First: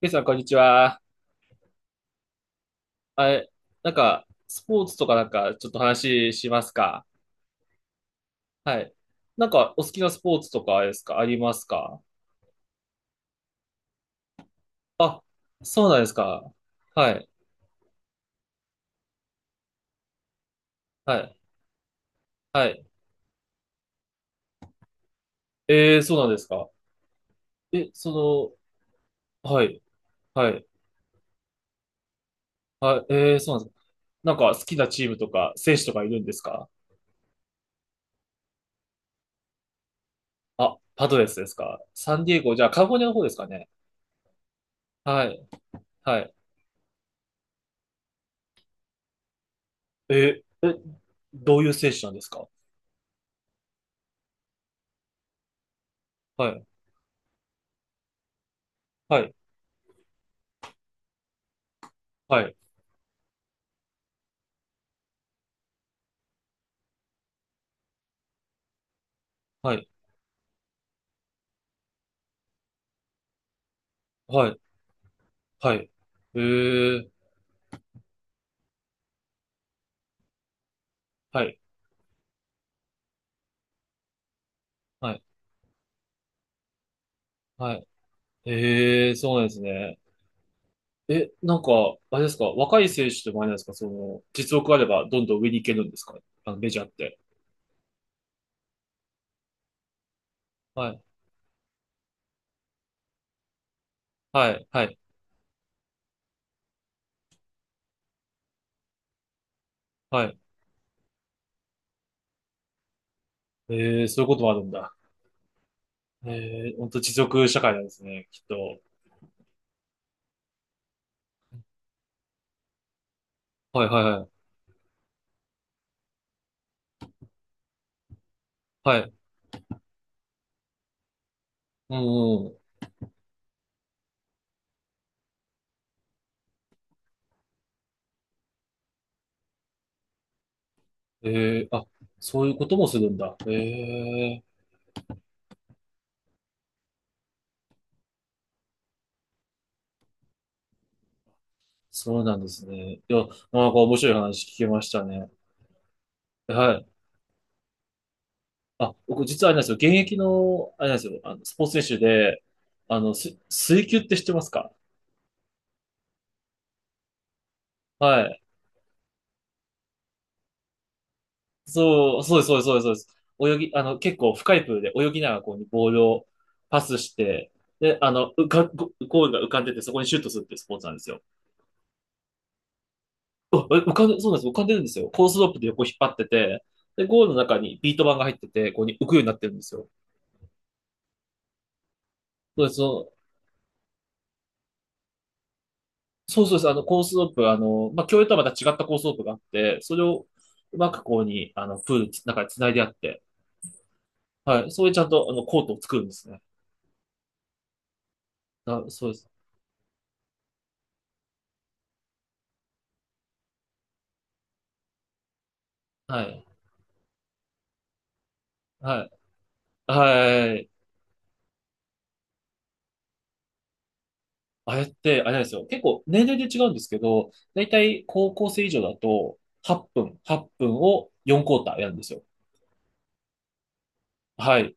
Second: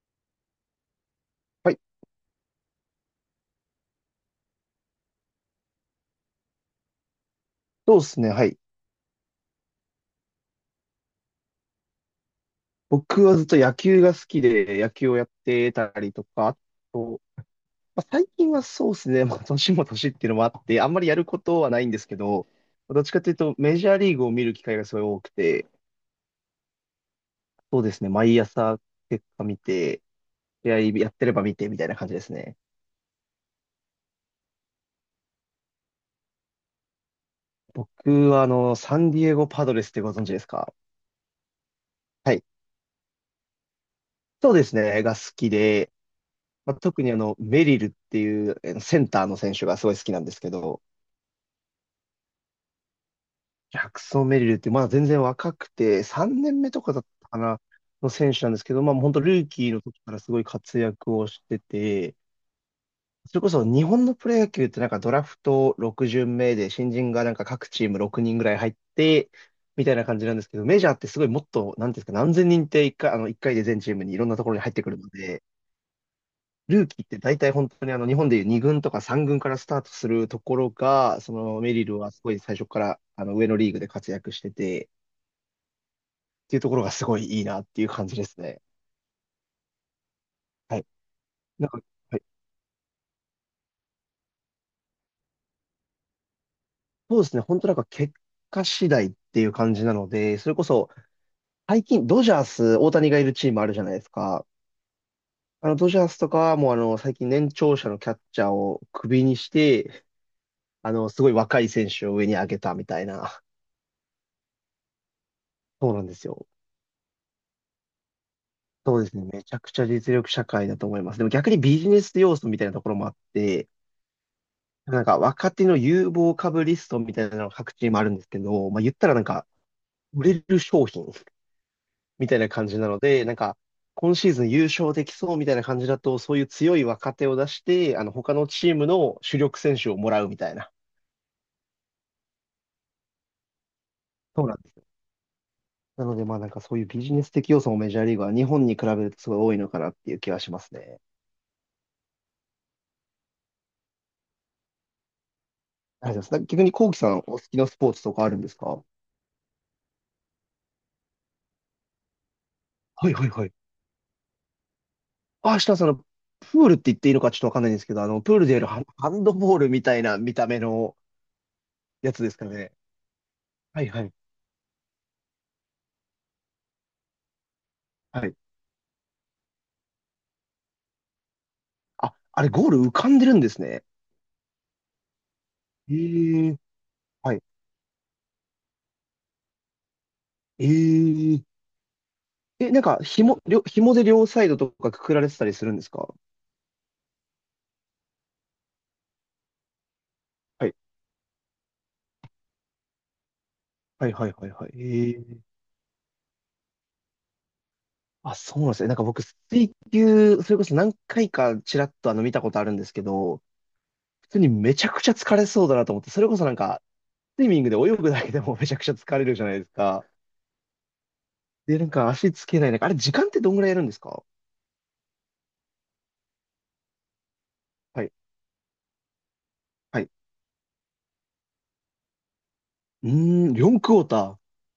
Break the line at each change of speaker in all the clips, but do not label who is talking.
ケイさん、こんにちは。
はい。
あれ、なんか、スポーツとかなんか、ちょっと話しますか？
そうですね。はい。
はい。なんか、お好きなスポーツとかですかありますか？
僕はずっと野球が好きで、野球を
あ、
やって
そう
た
なんで
り
す
と
か。
か、あ
は
と、
い、
まあ、最近はそうですね。まあ、年も年っていうのもあって、あんまり
は
やる
い、
ことはないんですけど、
はい。
どっちかというと、メジャーリーグを見る機会がすごい多くて、
えー、そうなんですか。
そう
え、
ですね。毎
そ
朝結果
の、
見
はい、
て、
はい、
試合やってれば見てみたいな感じですね。
はい、えー、そうなんですか。なんか、好きなチームとか、選手とかいるんですか？
僕は、サンディエゴパドレスってご存知ですか？
あ、パドレスですか。サン
は
ディエ
い。
ゴ、じゃあ、カリフォルニアの方ですかね。
そうですね。が好
はい、
きで、
はい。
まあ、特にメリルっていうセンターの選手がすごい好きなんです
え、
け
え、
ど、
どういう選手なんですか？
ジャクソン・メリルって、まだ全然若くて、3
は
年
い、
目とかだったかな、の選手なんですけど、まあ本
は
当
い、
ルーキーの時からすごい活躍をしてて、
はい、
それこそ日本のプロ野球ってなんかドラフト6巡目で新人がなんか各チーム6人ぐらい入って、
は
み
い。
たいな感じなんですけど、メジャーってすごいもっと、なんていうんですか、何千人って1回、一回で全チームにいろんなと
は
ころ
い
に入ってくるので、
はい。え
ルーキー
え、
って大体本当に日本でいう2軍とか3軍からスタートするところが、そ
はい、
のメリルはすごい最初から上のリーグで活躍してて、
はい、
っていうところがすごいいいなっ
は
てい
い。
う感じですね。
ええ、そうなんですね。
はい。
え、なん
なん
か、
か、
あ
はい。
れですか、若い選手でもあれなんですか、その、実力あればどんどん上に行けるんですか？あの、メジャーって。
そうですね。本当なんか結果次第っていう感じなので、それこ
は
そ
い、
最近ドジャース、大谷がいるチームあるじゃないですか。
はい、はい、
ドジャースとかはもう最近年長者のキャッチャーをクビにして、
はい。
すごい若い選手を上に上げたみたいな。
ええ、そういうこともあるんだ。
そうなんですよ。
ええ、ほんと実力社会なんですね、きっと。
そうですね。めちゃくちゃ実力社会だと思います。でも逆にビジネス要素みたいなところもあって、
はい、はい、は
なんか若手の有望株リストみたいなのが各チームあるんですけど、まあ
い、
言っ
は
た
い。
らなんか売れる商品
う
みたい
んう
な
ん。
感じなので、なんか、今シーズン優勝できそうみたいな感じだと、そういう強い若手を出して、他のチームの主力選手をもらうみたいな。
ええ、あ、そういうこともするんだ。ええ、
そうなんですよ。なので、まあなんかそういうビジネス的要素もメジャーリーグは日本に比べるとすごい多いのかなっていう気はしますね。
そうなんですね。いや、なんか面白い話聞けましたね。
ありがとうございます。逆
は
に、
い。
コウキさん、お好きなスポーツとかあるんですか？は
あ、僕実はあれなんですよ。現役の、あれなんですよ。あの、スポーツ選手で、あの、
いはいはい。
水球って知ってますか？
あ、下さん、プールって言っていいのかちょっとわかんないんですけど、
は
プー
い。
ルでやるハンドボールみたいな見た目のや
そ
つ
う、
で
そ
す
うで
か
す、そうです、
ね。
そうです、そうです。泳ぎ、あ
はい
の、
はい。
結構深いプールで泳ぎながらこうね、ボールをパスして、で、あ
は
の、
い。
ゴールが浮かんでて、そこにシュートするっていうスポーツなんですよ。
あ、あれゴール浮かんでるんで
う
す
わえ
ね。
浮かんで、そうなんです、浮かんでるんですよ。コースロープで横引っ張って
ええ。
て、で、ゴール
は
の
い。
中にビート板が入ってて、ここに浮くようになってるんですよ。
え
そ
え
う
え、
で
なんか、
す、
紐で両サイドとかくくられてたりするんですか？
そうそうです。あの、コースロープ、あの、まあ、競泳とはまた違ったコースロープがあって、それを
はい。
うまくこうに、あの、プールの中に繋いであって、
はい、はい、はい、
は
は
い。
い。
それでちゃん
ええ。
と、あの、コートを作るんですね。
あ、そうなんです
あ、
ね。なんか
そうで
僕、
す。
水球、それこそ何回かちらっと見たことあるんですけど、普通にめちゃくちゃ疲れそうだなと思って、そ
は
れこ
い。
そなんか、スイミングで泳ぐだけでも めちゃくちゃ
は
疲れるじゃないです
い。
か。
はい。
で、なんか足つけない。なんか、あれ、時間ってどんぐらいやるんですか？
あれって、あれなんですよ。結構、年齢で違うんですけど、だいたい
はい、
高校生以上だと、8
はい。
分、8分を4クォーターやるんですよ。
うーん、4クォーター。
はい。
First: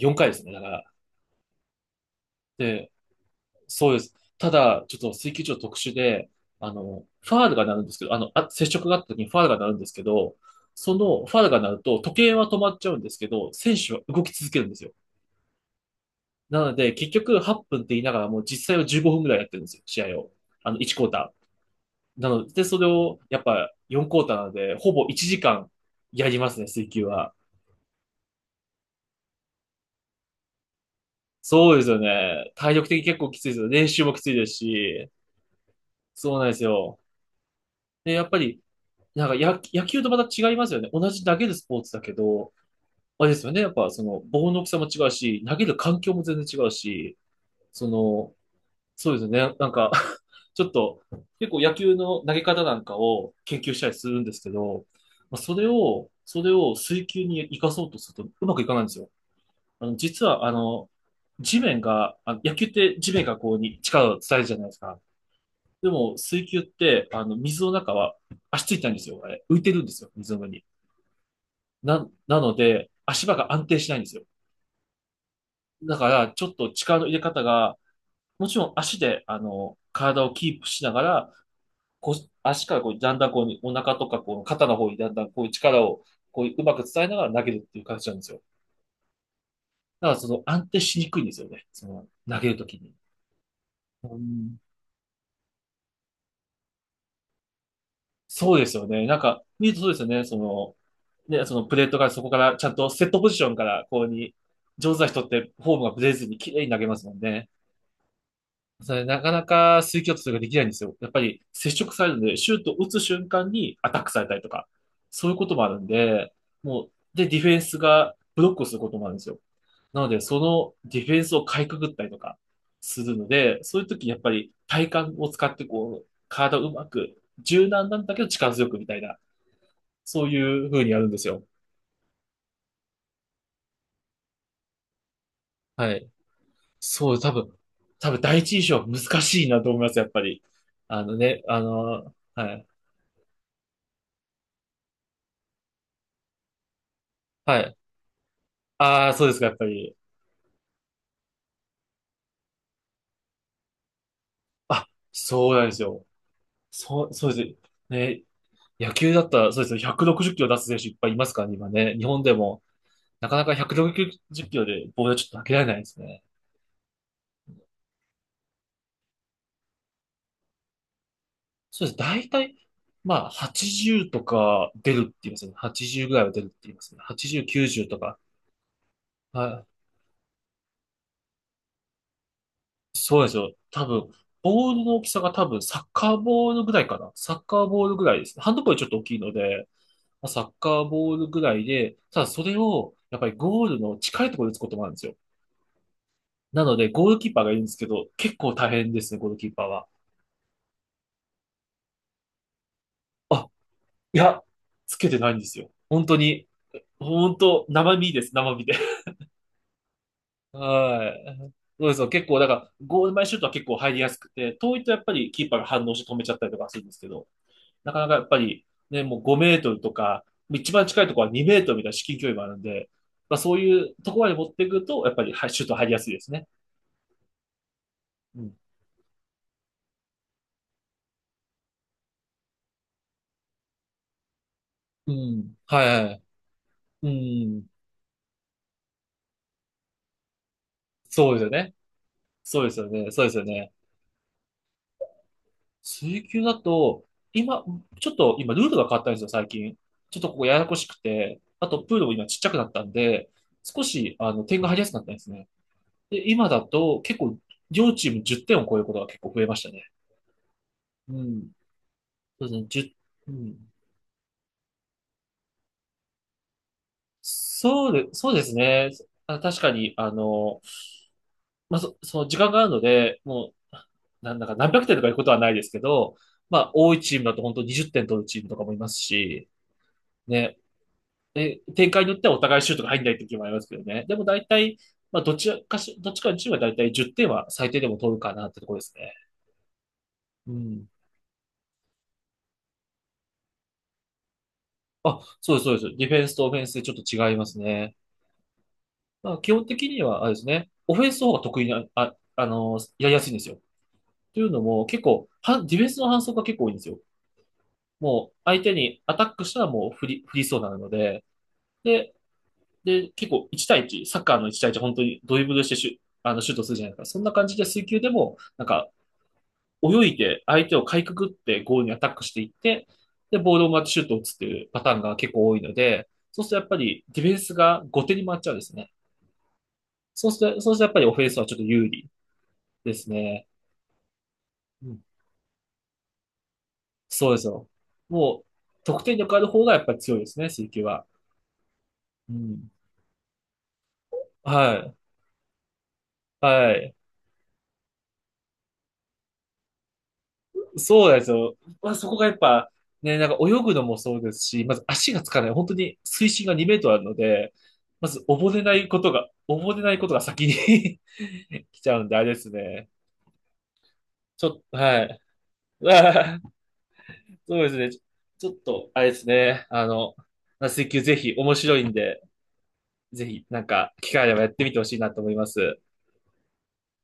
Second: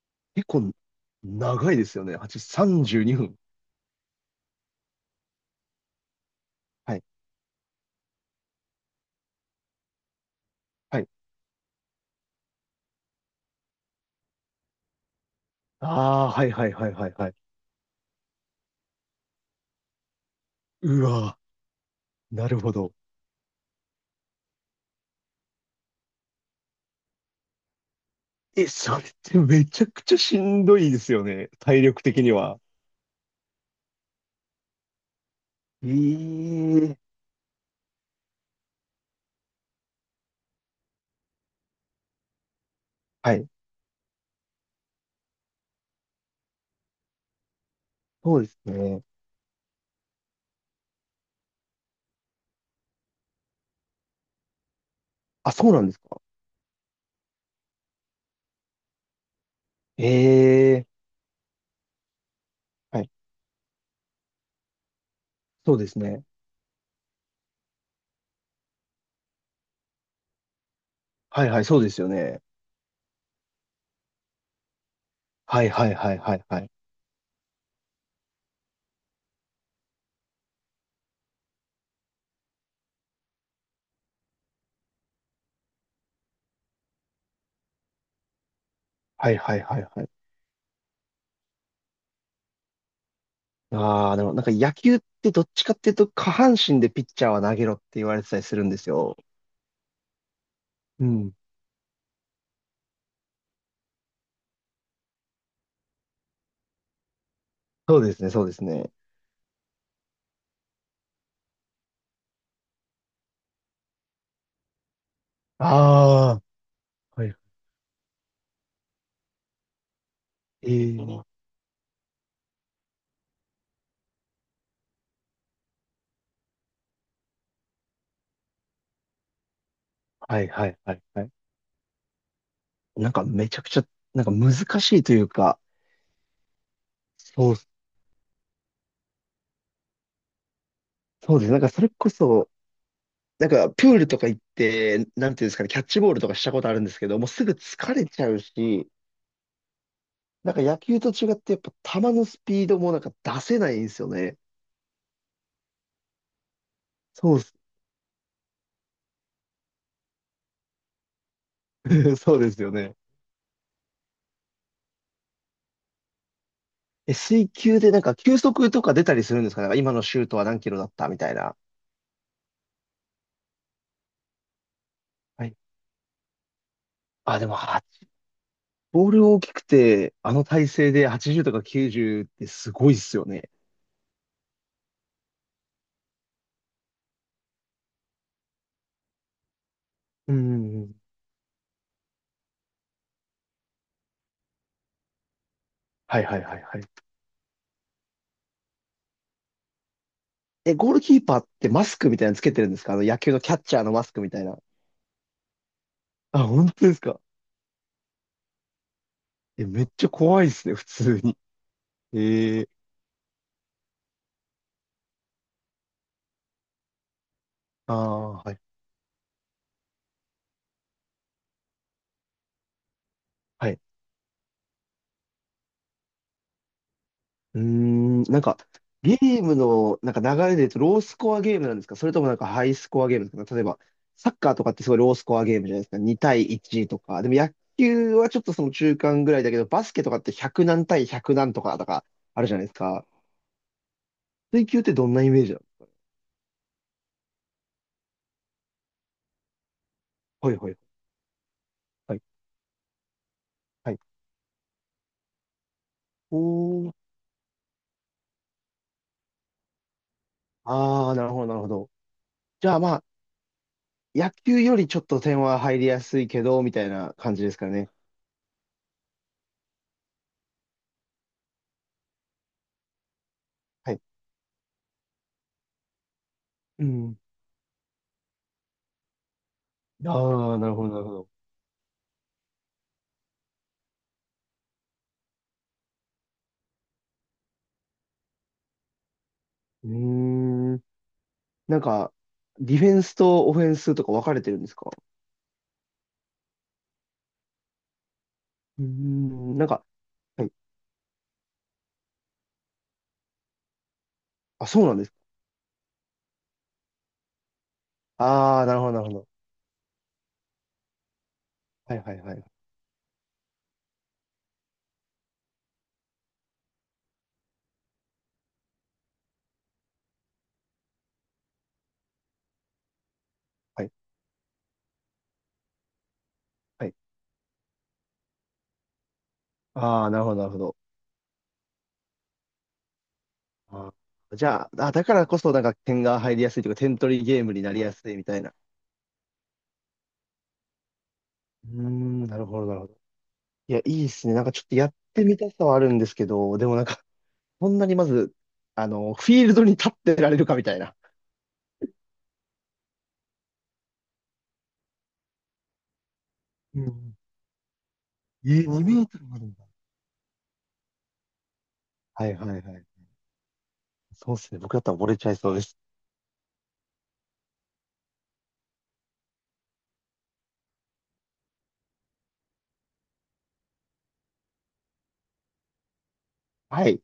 4回です
結
ね。だか
構、
ら。
長いですよね。8、
で、
32分。
そうです。ただ、ちょっと水球場特殊で、あ
はい。
の、ファールが鳴るんですけど、あの、あ、接触があった時にファールが鳴るんですけど、そ
はい。
のファールが鳴ると時計は止まっちゃうんですけど、選手は動き続けるんですよ。
ああ、はい
な
はい
の
は
で、
いは
結
いは
局
い。
8分って言いながらもう実際は15分ぐらいやってるんですよ、試合を。あの、1ク
う
ォータ
わ
ー。な
ー、
の
なる
で、
ほ
それ
ど。
をやっぱ4クォーターなので、ほぼ1時間やりますね、水球は。
え、それってめちゃくちゃしんどいですよね。
そうで
体
すよ
力的に
ね。
は。
体力的に結構きついですよ。練習もきついですし、そう
え
なんです
え。
よ。で、やっぱりなんか野球とまた違いますよね。同じ投げるスポーツだけど、あれ
は
です
い。
よね。やっぱその棒の大きさも違うし、投げる環境も全然違うし、その、
そうですね。
そうですね。なんか ちょっと結構野球の投げ方なんかを研究したりするんですけど、まあ、
あ、
それ
そうなんです
を、
か。
それを水球に生かそうとするとうまくいかないんですよ。あの、実はあ
ええ。
の、地面が、あの野球って
はい。
地面がこうに力を伝えるじゃないですか。
そうで
で
す
も
ね。
水球って、あの、水の中は足ついたんですよ。あれ浮いてるんですよ。水の上に。
はいはい、そうですよ
な
ね。
ので、足場が安定しないんですよ。
はいはい
だか
はい
ら、
は
ち
い
ょっ
はい。
と力の入れ方が、もちろん足で、あの、体をキープしながら、こう、足からこう、だんだんこう、お腹とか、こう、肩の方にだんだんこう、力を、こう、うまく伝えながら投げるっていう形なんですよ。
はいはいはいは
だ
い。
から、その、安定しにくいんですよね。その、投げるときに。
あ
う
あ、でもなんか
ん、
野球ってどっちかっていうと下半身でピッチャーは投げろって言われてたりす
そう
る
で
ん
す
で
よ
す
ね。な
よ。
んか、見るとそうですよね。その、
うん。
ね、そのプレートがそこから、ちゃんとセットポジションから、こうに、上手な人ってフォームがブレずに綺麗に投げますもんね。
そうですね、そうですね。
それなかなか水球とができないんですよ。やっぱり接触されるので、シュートを打つ瞬間にアタックされたりとか、そういうこともあるんで、
あ
もう、
あ、
で、
はい。
ディフェンスがブロックをすることもあるんですよ。なので、そのディフ
え
ェ
え。
ンスをかいくぐったりとかするので、そういう時にやっぱり体幹を使ってこう、体をうまく、柔軟なんだけど力強くみたいな、そうい
はいは
う
い
風に
は
や
い
るんで
は
す
い。
よ。
なんかめちゃくちゃ、なんか難しいというか、
はい。そう、多
そう、
分、多分第一印象は難しいなと思います、やっぱり。あの
そう
ね、
です。な
あ
んかそれこ
の、
そ、
はい。
なんかプールとか行って、なんていうんですかね、キャッチボールとかしたことあるんですけど、もうすぐ
はい。
疲れちゃうし、
ああ、そうですか、やっぱり。
なんか野球と違ってやっぱ球のスピードもなんか出せないんですよね。
あ、そうなんですよ。そう、そう
そうっ
で
す、
す。ね、野球だったら、そうですよ。160キロ出す選手いっぱいいますからね、今ね。日 本で
そうで
も、
すよね。
なかなか160キロでボールはちょっと投げられないですね。
え、水球でなんか球速とか出たりするんですか？なんか今のシュートは何キロだったみたいな。
そうです。大体、まあ、80とか出るって言います
は
ね。
い。
80ぐらいは出るって言いますね。
あ、
80、
でも、
90とか。
ボール大
は
きく
い。
て、あの体勢で80とか90ってすごいっ
そ
す
うな
よ
んです
ね。
よ。多分、ボールの大きさが多分、サッカーボールぐらいかな。サッカーボールぐらいですね。ハンドボールちょっと大きいので、まあ
うん
サッ
う
カ
んう
ー
ん。
ボールぐらいで、ただそれを、やっぱりゴールの近いところで打つこともあるんですよ。
はいはいはい
なの
は
で、
い。
ゴールキーパーがいるんですけど、結構大変ですね、ゴールキーパーは。
え、ゴールキーパーってマスクみたいなのつけてるんですか？あの野球の
あ、
キャッチャーのマス
い
クみた
や、
いな。
つけてないんですよ。本当
あ、
に、
本当ですか？
本当、生身です、生身で。
え、めっちゃ怖いですね、普
は
通に。
い。そうですよ。結構、だか
ええ。
ら、ゴール前シュートは結構入りやすくて、遠いとやっぱりキーパーが反応して止めちゃったりとかするんですけど、な
あ
かなかやっ
あ、
ぱ
はい。
り、ね、もう5メートルとか、一番近いところは2メートルみたいな至近距離もあるんで、まあそう
は
い
い。
うところまで持っていくと、やっぱりはいシュート入りやすいですね。
うーん、な
う
ん
ん。
か、ゲームの、なんか流れで言うと、ロースコアゲームなんですか？それともなんかハイスコアゲームですか？例えば、サッカーとかってすごいロ
う
ースコア
ん。
ゲームじゃない
は
ですか。
いは
2
い。
対1と
う
か。でも野
ん。
球はちょっとその中間ぐらいだけど、バスケとかって100何対
そう
100
ですよ
何と
ね。
かとかあるじゃ
そう
ない
で
です
すよ
か。
ね。そうですよね。
水球ってどんなイメージなの？
水球だと、今、ちょっと今ルールが変わったんですよ、最近。ちょっとここ
は
や
い
や
は
こ
い
しくて、あとプールも
はい。
今ちっちゃくなったんで、少
はい。
し、あの、点が入りやすくなったんですね。で、
お
今だ
ー。
と結構、両チーム10点を超えることが結構増えましたね。
あ
う
あ、なるほど、
ん。
なるほど。
そうですね、
じゃあま
1
あ、
ううん。
野球よりちょっと点は入りやすいけど、みたいな感じですかね。
そうで、そうですね。あ、確かに、あの、まあ、その時間があるので、もう、
はい。
なんだか何百点とかいうことはないですけど、まあ、
う
多いチ
ん。
ームだと本当に20点取るチームとかもいますし、
あ
ね、
あ、なるほど、なるほど。
え、展開によってはお互いシュートが入んない時もありますけどね。でも大体、まあ、どっちかのチームは大体10点は最低でも取るかなってところですね。
うー
う
ん。
ん。
なんか、ディフェンスとオフェンスとか分かれてるんですか？
あ、そうです、そうです。ディフェンスとオフェンスでちょっと違いますね。
うー
まあ、基
ん。な
本
んか、
的には、あれで
は
す
い。
ね、オフェンスの方が得意な、あ、あの、やりやすいんですよ。というの
あ、そ
も、
うなん
結
です。
構、ディフェンスの反則が結構多いんですよ。もう
あ
相
あ、
手
なるほど、な
に
るほ
アタ
ど。
ックしたらもう振りそうなので、
はいは
で、
いはい。
で、結構1対1、サッカーの1対1、本当にドリブルしてあのシュートするじゃないですか。そんな感じで水球でも、なんか、泳いで相手をかいくぐってゴールにアタックしていって、で、ボールを回っ
はい。
てシュートを打つっていうパターンが結構多いので、そうするとやっぱ
はい。
りディフェンスが後手に回っちゃうんですね。
ああ、なる
そ
ほ
う
ど、
す
なる
る
ほ
と、そう
ど。
するとやっぱりオフェンスはちょっと有利ですね。
あー、じゃあ、
う
あ、
ん、
だからこそなんか点が入りやすいというか、点取り
そうで
ゲー
す
ムに
よ。
なりやすいみた
も
い
う、
な。
得点力ある方がやっぱり強いですね、水球は。
うーん、
う
なるほど、
ん。
なるほど。いや、いいですね。なんかちょっ
は
とやっ
い。
てみたさはあるんですけど、で
は
もなん
い。
か、こんなにまず、フィールドに立ってられるかみたいな。
そうなんですよ。まあ、そこがやっぱ、ね、なんか泳ぐのもそうですし、まず足がつかない。本当に水深が2メー
う
トルあるの
ん。
で、まず
え
溺れ
ー、
な
2
い
メ
こ
ー
と
トル
が、
もあるんだ。
溺れないことが先に 来ちゃうんで、あ
は
れで
いは
す
いはい。
ね。
そうで
ち
す
ょ
ね。
っ
僕
と、
だったら
は
溺れ
い。
ちゃいそうです。
あーそうですね。ちょっと、あれですね。あの、水球ぜひ面白いんで、ぜひ、なんか、機会あればやってみてほしいなと思います。
はい。